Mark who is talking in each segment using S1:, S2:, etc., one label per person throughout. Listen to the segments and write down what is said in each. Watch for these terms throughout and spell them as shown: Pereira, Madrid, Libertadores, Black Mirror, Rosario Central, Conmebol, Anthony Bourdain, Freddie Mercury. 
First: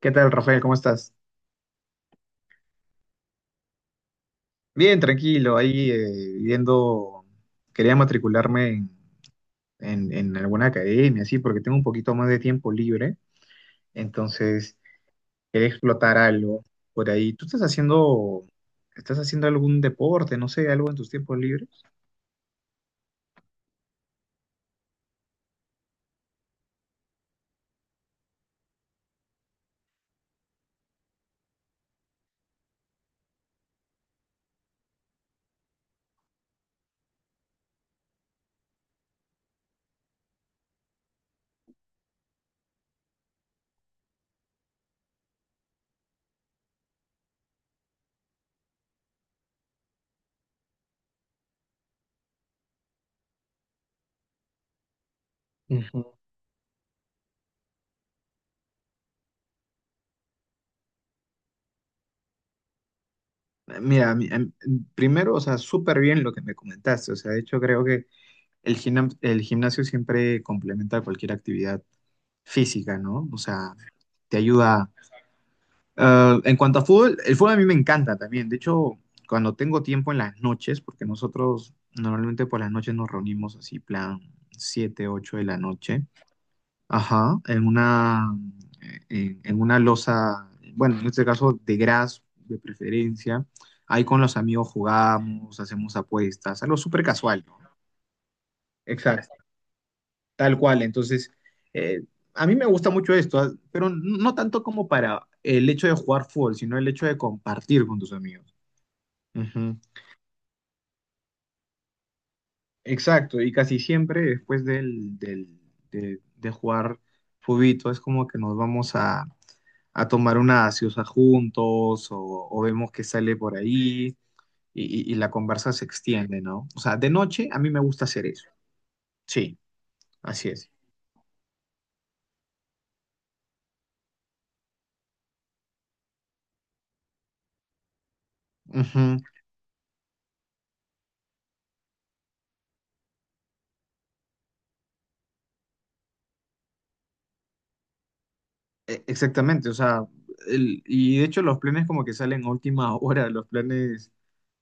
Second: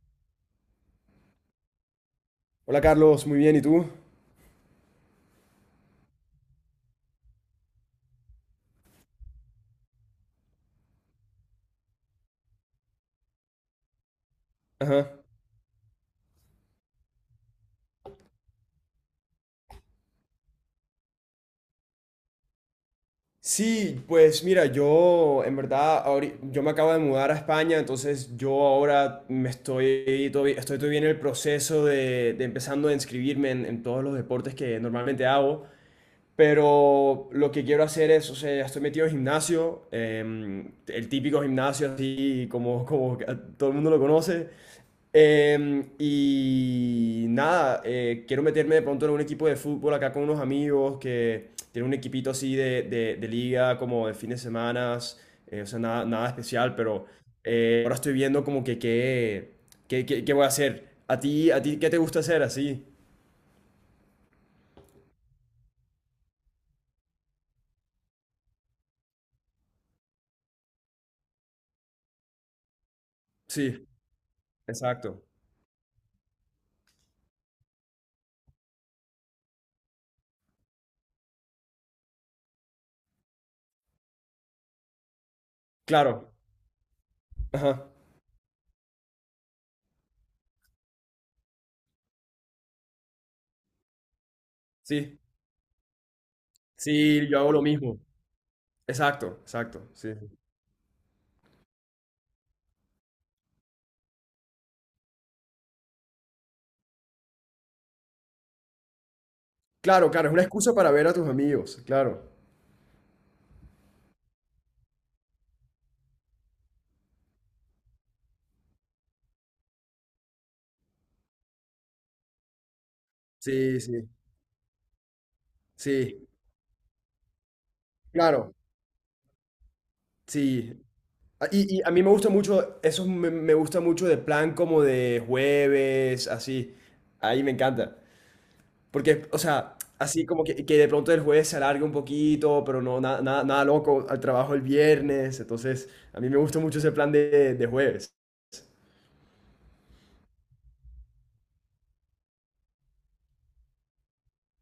S1: ¿Qué tal, Rafael? ¿Cómo estás?
S2: Hola Carlos, muy bien, ¿y tú?
S1: Bien, tranquilo, ahí viendo, quería matricularme en alguna academia, sí, porque tengo un poquito más de tiempo libre, entonces
S2: Ajá.
S1: quería explotar algo por ahí. ¿Tú estás estás haciendo algún deporte, no sé, algo en tus tiempos libres?
S2: Sí, pues mira, yo en verdad, yo me acabo de mudar a España, entonces yo ahora estoy todavía en el proceso de empezando a inscribirme en todos los deportes que normalmente hago. Pero lo que quiero hacer es, o sea, ya estoy metido en gimnasio, el típico gimnasio así como, como que todo el mundo lo conoce. Y nada, quiero meterme de pronto en un equipo de fútbol acá con unos amigos que tienen un equipito así de liga, como de fines de semana, o sea, nada,
S1: Ujú.
S2: nada especial, pero ahora estoy viendo como que qué voy a hacer. A ti qué te gusta hacer así?
S1: Mira, primero, o sea, súper bien lo que me comentaste, o sea, de hecho creo que el gimnasio siempre complementa cualquier actividad física, ¿no? O sea,
S2: Sí,
S1: te ayuda.
S2: exacto.
S1: Ah, en cuanto a fútbol, el fútbol a mí me encanta también. De hecho, cuando tengo tiempo en las noches, porque nosotros normalmente por las noches nos reunimos así, plan 7, 8 de la noche,
S2: Claro.
S1: ajá, en
S2: Ajá.
S1: una, en, en una loza, bueno, en este caso de gras de preferencia. Ahí con los amigos
S2: Sí,
S1: jugamos, hacemos apuestas, algo súper
S2: sí, yo
S1: casual,
S2: hago
S1: ¿no?
S2: lo mismo.
S1: Exacto.
S2: Exacto, exacto, sí, sí.
S1: Tal cual, entonces, eh, a mí me gusta mucho esto, ah, pero no tanto como para el hecho de jugar fútbol, sino el hecho de compartir con tus amigos. Ujú.
S2: Claro, claro, es una excusa para ver a tus amigos, claro.
S1: Exacto, y casi siempre después de jugar fubito es como que nos vamos a tomar una gaseosa juntos o vemos que sale por
S2: Sí, sí,
S1: ahí y la conversa se
S2: sí,
S1: extiende, ¿no? O sea, de noche a mí me gusta hacer eso.
S2: claro,
S1: Sí, así es.
S2: sí. Y a mí me gusta mucho, me gusta mucho de plan como de jueves, así. Ahí me encanta.
S1: Ujú.
S2: Porque, o sea, así como que de pronto el jueves se alargue un poquito, pero no, nada loco, al trabajo el viernes. Entonces, a mí me gusta mucho ese plan de jueves.
S1: Exactamente, o sea, y de hecho los planes como que salen a última hora, los planes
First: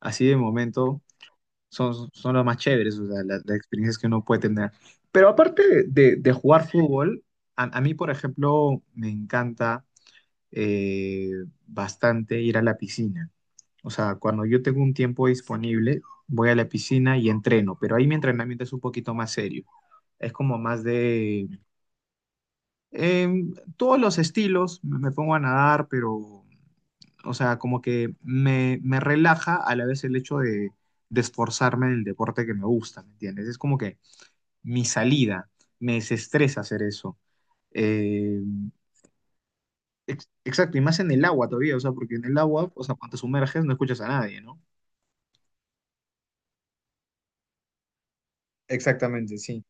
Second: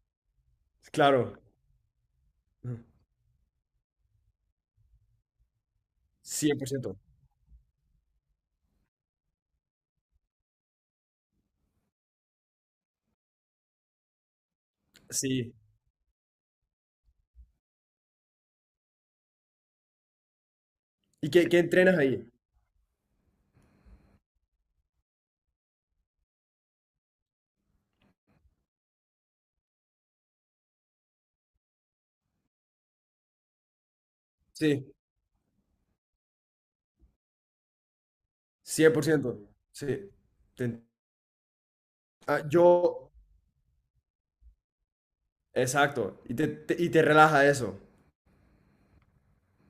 S1: así de momento
S2: Claro,
S1: son, son los más chéveres, o sea, las experiencias que uno puede tener. Pero aparte de
S2: cien
S1: jugar
S2: por ciento.
S1: fútbol, a mí, por ejemplo, me encanta eh, bastante ir a la piscina. O sea, cuando yo tengo un tiempo
S2: Sí.
S1: disponible, voy a la piscina y entreno, pero ahí mi entrenamiento es un poquito más serio. Es como más
S2: ¿Y
S1: de
S2: qué, qué entrenas ahí?
S1: todos los estilos, me pongo a nadar, pero o sea, como que me relaja a la vez el hecho de esforzarme en el deporte que me gusta, ¿me entiendes? Es como que mi
S2: Sí,
S1: salida, me desestresa hacer eso. Eh,
S2: 100%. Sí.
S1: exacto, y
S2: Te-
S1: más en el agua todavía, o sea, porque en el
S2: ah,
S1: agua, o sea,
S2: yo,
S1: cuando te sumerges no escuchas a nadie, ¿no?
S2: exacto. Y te relaja eso.
S1: Exactamente, sí.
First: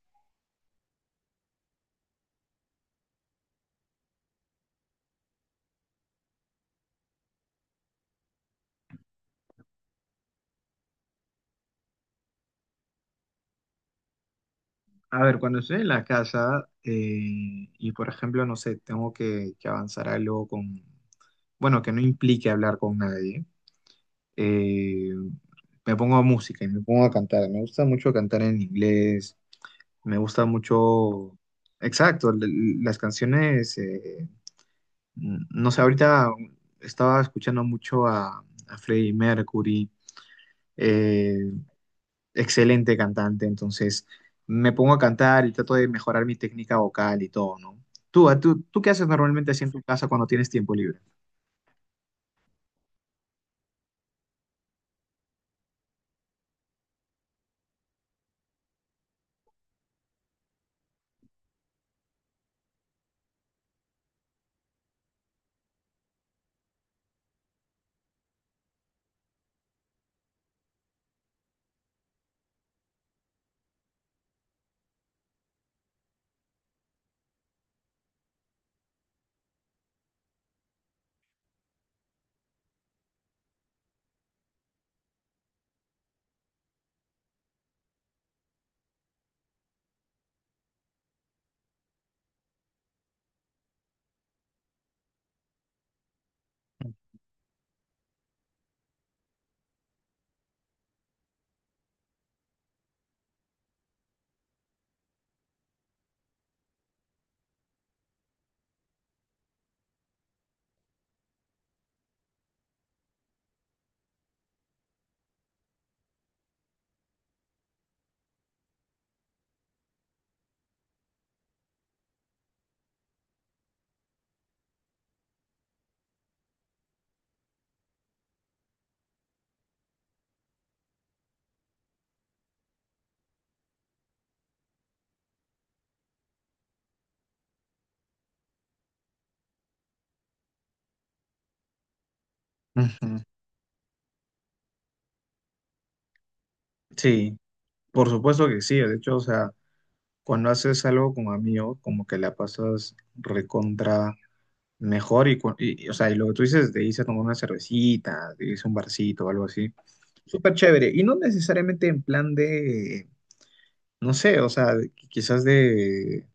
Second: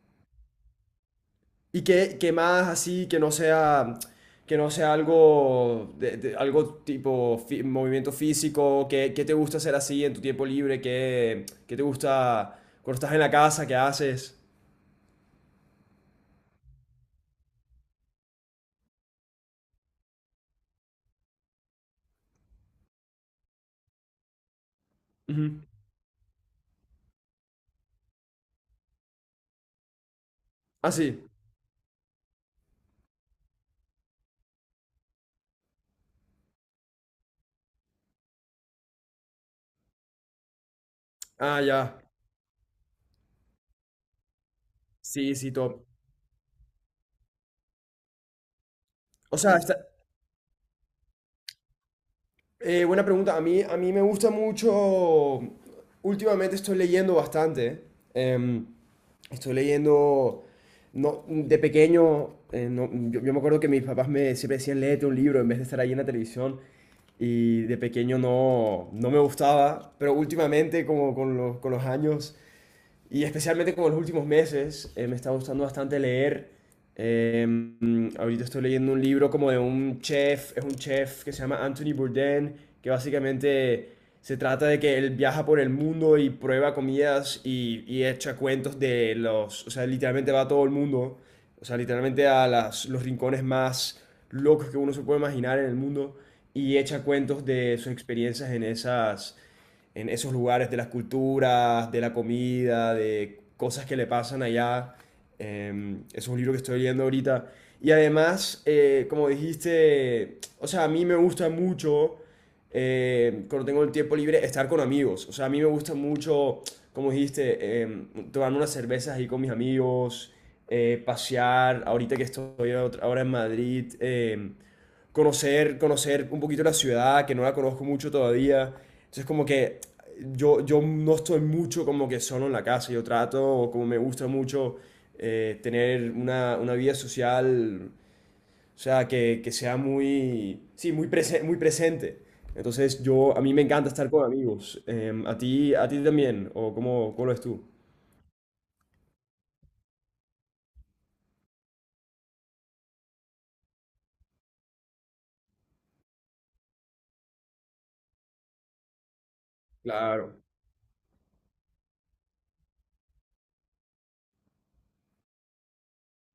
S2: ¿Y qué, qué más así que no sea algo, algo tipo movimiento físico? ¿Qué, qué te gusta hacer así en tu tiempo libre? ¿Qué, qué te gusta cuando estás en la casa? ¿Qué haces?
S1: A ver, cuando estoy en la casa y, por ejemplo, no sé, tengo que avanzar algo con, bueno, que no implique hablar con nadie. eh,
S2: Ujú.
S1: Me pongo a música y me pongo a cantar. Me gusta mucho cantar en inglés, me gusta
S2: Ah, sí.
S1: mucho, exacto, las canciones, no sé, ahorita estaba escuchando mucho a Freddie Mercury, eh,
S2: Ah, ya.
S1: excelente cantante, entonces me pongo a
S2: Sí,
S1: cantar y
S2: sí,
S1: trato
S2: top.
S1: de mejorar mi técnica vocal y todo, ¿no? Tú, ¿tú qué haces
S2: O
S1: normalmente
S2: sea,
S1: así en
S2: está-
S1: tu casa cuando tienes tiempo libre?
S2: Buena pregunta. A mí me gusta mucho. Últimamente estoy leyendo bastante. Em, estoy leyendo. No, de pequeño, yo, yo me acuerdo que mis papás me siempre decían, léete un libro en vez de estar ahí en la televisión. Y de pequeño no, no me gustaba, pero últimamente, como con con los años, y especialmente como en los últimos meses me está gustando bastante leer. Ahorita estoy leyendo un libro como de un chef, es un chef que se llama Anthony Bourdain, que básicamente se trata de que él viaja por el mundo y prueba comidas y echa cuentos de los, o sea, literalmente va a todo el mundo, o sea, literalmente a los rincones más locos que uno se puede imaginar en el mundo y echa cuentos de sus experiencias en esas en esos lugares, de las culturas, de la comida, de cosas que le pasan allá. Es un libro que estoy leyendo ahorita. Y además, como dijiste, o sea, a mí me gusta mucho, cuando tengo el tiempo libre, estar con amigos. O sea, a mí me gusta mucho, como dijiste, eh, tomar unas cervezas ahí con mis amigos, pasear. Ahorita que estoy ahora en Madrid, conocer, conocer un poquito la ciudad, que no la conozco mucho todavía. Entonces, como que yo no estoy mucho como que solo en la casa, yo trato, como me gusta mucho, tener una vida social, o sea, que sea muy, sí, muy, muy presente. Entonces,
S1: Ujú.
S2: yo, a mí me encanta estar con amigos. A ti también? ¿O cómo, cómo lo
S1: Sí,
S2: ves tú?
S1: por supuesto que sí, de hecho, o sea... Cuando haces algo con amigos, como que la pasas recontra mejor y, y, o sea, y lo que tú dices, de irse a tomar una cervecita, de irse a un barcito o algo así,
S2: Claro,
S1: súper chévere. Y no necesariamente en plan de, no sé, o sea, quizás de,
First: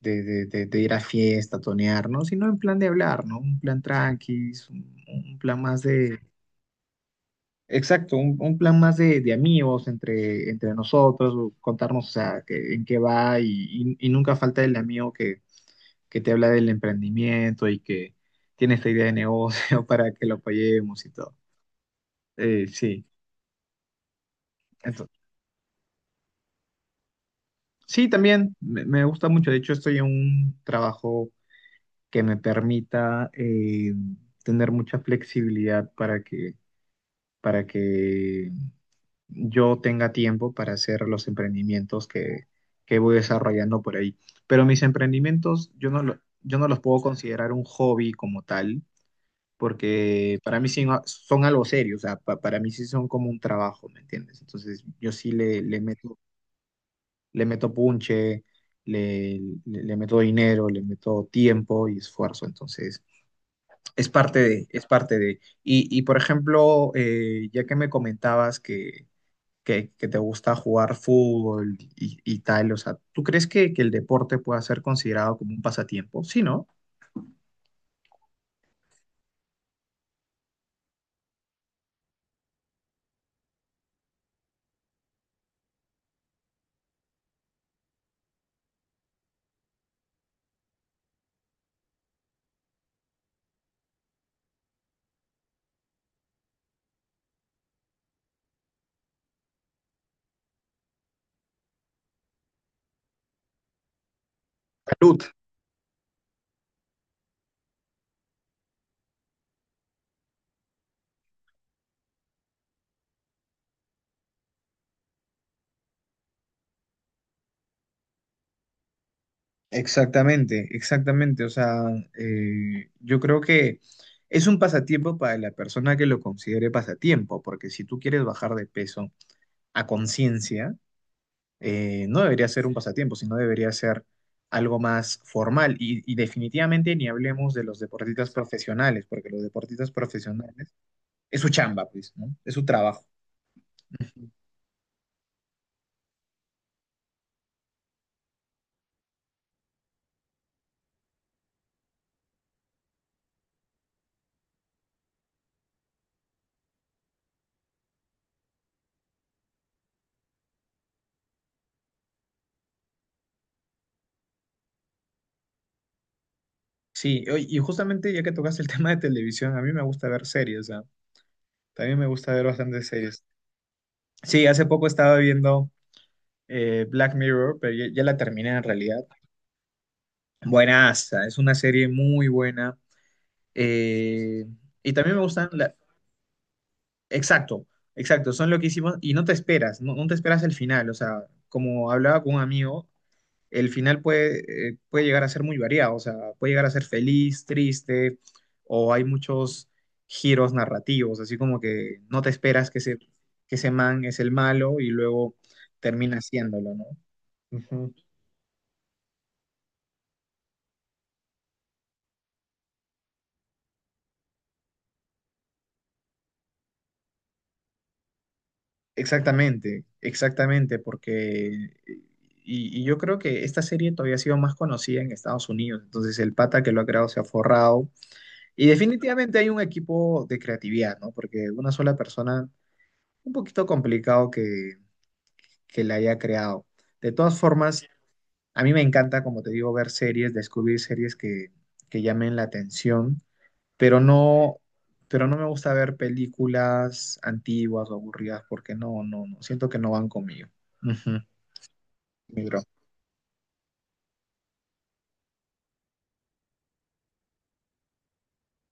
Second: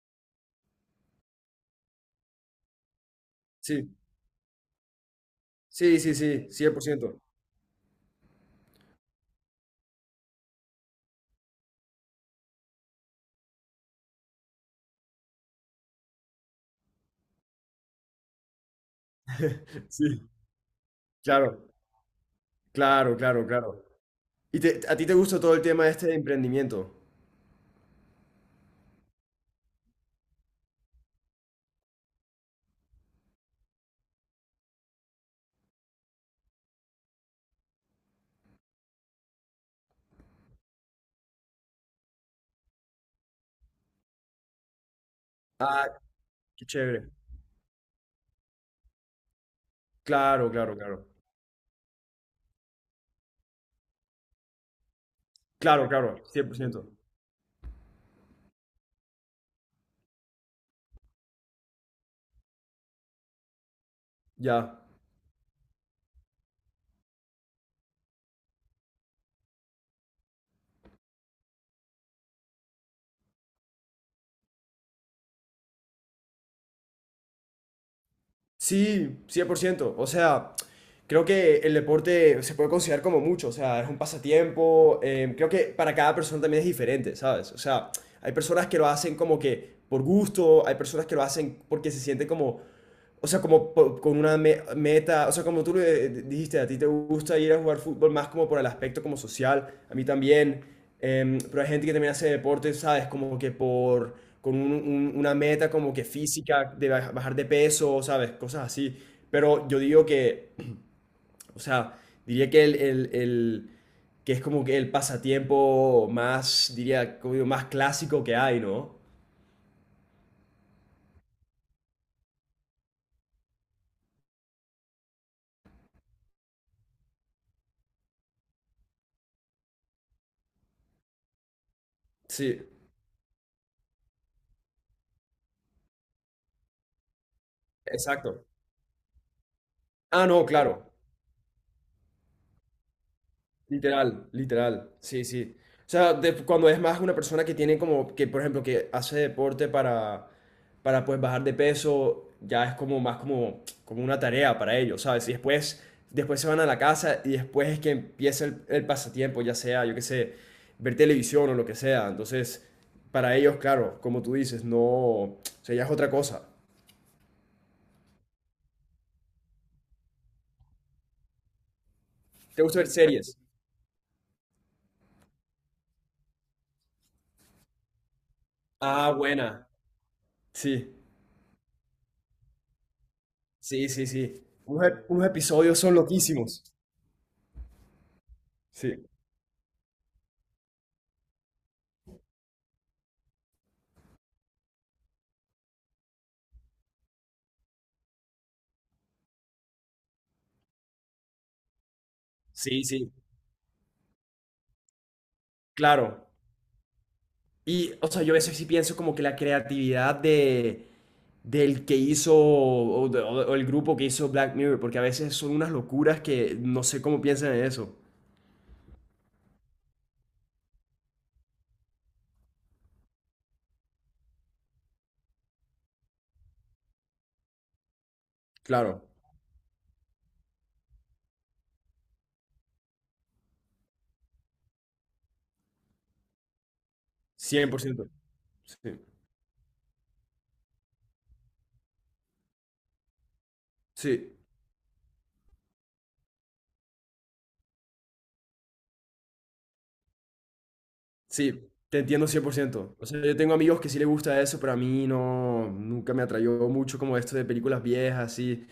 S1: de, de- de- de ir a fiesta, tonear, ¿no? Sino en plan de hablar, ¿no? Un plan
S2: sí,
S1: tranqui, un plan más
S2: sí, sí,
S1: de...
S2: sí, cien por ciento.
S1: Exacto, un plan más de amigos entre nosotros, o contarnos, o sea, en qué va y, y nunca falta el amigo que te habla del emprendimiento y que tiene esta idea de negocio para que
S2: Sí,
S1: lo apoyemos y todo.
S2: claro,
S1: Sí.
S2: claro, claro, claro. ¿Y a ti
S1: Ento-
S2: te gusta todo el tema este de emprendimiento?
S1: sí, también me gusta mucho. De hecho, estoy en un trabajo que me permita tener mucha flexibilidad para que yo tenga tiempo para hacer los emprendimientos que voy desarrollando por ahí. Pero mis emprendimientos,
S2: Ah,
S1: yo no
S2: qué
S1: los puedo
S2: chévere.
S1: considerar un hobby como tal porque
S2: Claro,
S1: para mí
S2: claro, claro.
S1: son algo serio, o sea, para mí sí son como un trabajo, ¿me entiendes? Entonces yo sí
S2: Claro, claro, 100%.
S1: le meto punche, le, le meto dinero, le meto tiempo y esfuerzo, entonces es parte de,
S2: Ya.
S1: es parte de. Y por ejemplo, ya que me comentabas que te gusta jugar fútbol y tal, o sea, ¿tú crees que el deporte pueda ser considerado como un pasatiempo? Sí, ¿no?
S2: Sí, cien por ciento. O sea, creo que el deporte se puede considerar como mucho. O sea, es un pasatiempo. Creo que para cada persona también es diferente, ¿sabes? O sea, hay personas que lo hacen como que por gusto, hay personas que lo hacen porque se sienten como. O sea, como con una meta, o sea, como tú lo dijiste, a ti te gusta ir a jugar fútbol más como por el aspecto como social, a mí también, pero hay gente que también hace deporte, ¿sabes? Como que por, con
S1: Salud.
S2: una meta como que física, de bajar de peso, ¿sabes? Cosas así. Pero yo digo que, o sea, diría que que es como que el pasatiempo más, diría, como digo, más clásico que hay, ¿no?
S1: Exactamente, exactamente. O sea, yo creo que es un pasatiempo para la persona que lo considere pasatiempo, porque si tú quieres bajar de peso a conciencia, no debería
S2: Sí,
S1: ser un pasatiempo, sino debería ser algo más formal. Y definitivamente ni hablemos de los deportistas
S2: exacto.
S1: profesionales, porque los deportistas
S2: Ah, no,
S1: profesionales
S2: claro.
S1: es su chamba, pues, ¿no? Es su trabajo.
S2: Literal, literal, sí, sí. O sea, cuando es más una persona que tiene como, que por ejemplo, que hace deporte para pues bajar de peso, ya es como más como, como una tarea para ellos, ¿sabes? Y después, después se van a la casa y después es que empieza el pasatiempo, ya sea, yo qué sé, ver televisión o lo que sea. Entonces, para ellos, claro, como tú dices, no, o sea, ya es otra cosa.
S1: Sí, oye, y justamente ya que tocaste el tema de televisión, a mí me gusta ver series, o sea, también me gusta ver
S2: ¿Te gusta ver
S1: bastantes series.
S2: series?
S1: Sí, hace poco estaba viendo Black Mirror, pero ya la terminé en realidad.
S2: Ah, buena. Sí,
S1: Buenaza, es una serie muy buena.
S2: sí, sí, sí.
S1: eh,
S2: Unos,
S1: y también me
S2: unos
S1: gustan,
S2: episodios son loquísimos.
S1: exacto, exacto, son lo que hicimos
S2: Sí.
S1: y no te esperas, no te esperas el final. O sea, como hablaba con un amigo, el final puede, puede llegar a ser muy variado, o sea, puede llegar a ser feliz, triste, o hay muchos giros narrativos, así como que no te esperas
S2: Sí, sí,
S1: que ese man es el malo y luego termina
S2: claro.
S1: haciéndolo, ¿no?
S2: Y,
S1: Ujú.
S2: o sea, yo a veces sí pienso como que la creatividad de, del que hizo, o el grupo que hizo Black Mirror, porque a veces son unas locuras que no sé cómo piensan en eso.
S1: Exactamente, exactamente, porque y yo creo que esta serie todavía ha sido más conocida en Estados Unidos, entonces el pata que lo ha creado se ha forrado y
S2: Claro,
S1: definitivamente hay un equipo de creatividad, ¿no? Porque una sola persona, un poquito complicado que la haya creado. De todas
S2: cien por
S1: formas,
S2: ciento.
S1: a mí me
S2: Sí,
S1: encanta, como te digo, ver series, descubrir series que llamen la atención pero
S2: sí,
S1: no, pero no me gusta ver películas antiguas o aburridas porque no siento que no van conmigo. Ujú,
S2: sí, te entiendo cien
S1: mi
S2: por
S1: bro.
S2: ciento. O sea, yo tengo amigos que sí les gusta eso, pero a mí no, nunca me atrayó mucho como esto de películas viejas, así.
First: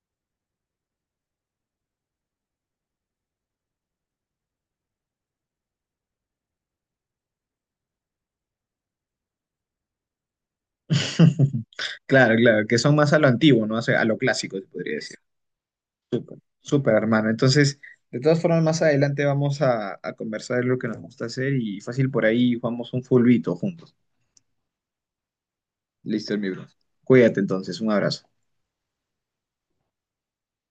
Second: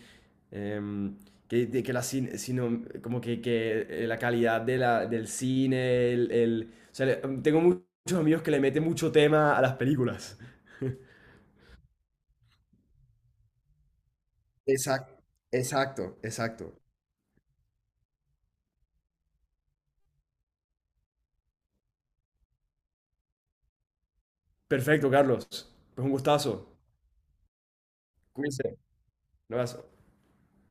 S2: Em, que, de que la sino, como que, la calidad de la, del cine, o sea, tengo muchos amigos que le meten mucho tema a las películas.
S1: Claro, claro, que son más a lo antiguo, ¿no? O sea, a lo clásico, se podría decir.
S2: Exacto, exacto,
S1: Súper,
S2: exacto.
S1: súper, hermano. Entonces, de todas formas, más adelante vamos a conversar de lo que nos gusta hacer y fácil por ahí jugamos un fulbito juntos.
S2: Perfecto, Carlos. Pues un
S1: Listo, mi bro.
S2: gustazo.
S1: Cuídate entonces, un abrazo.
S2: Cuídense. Un abrazo.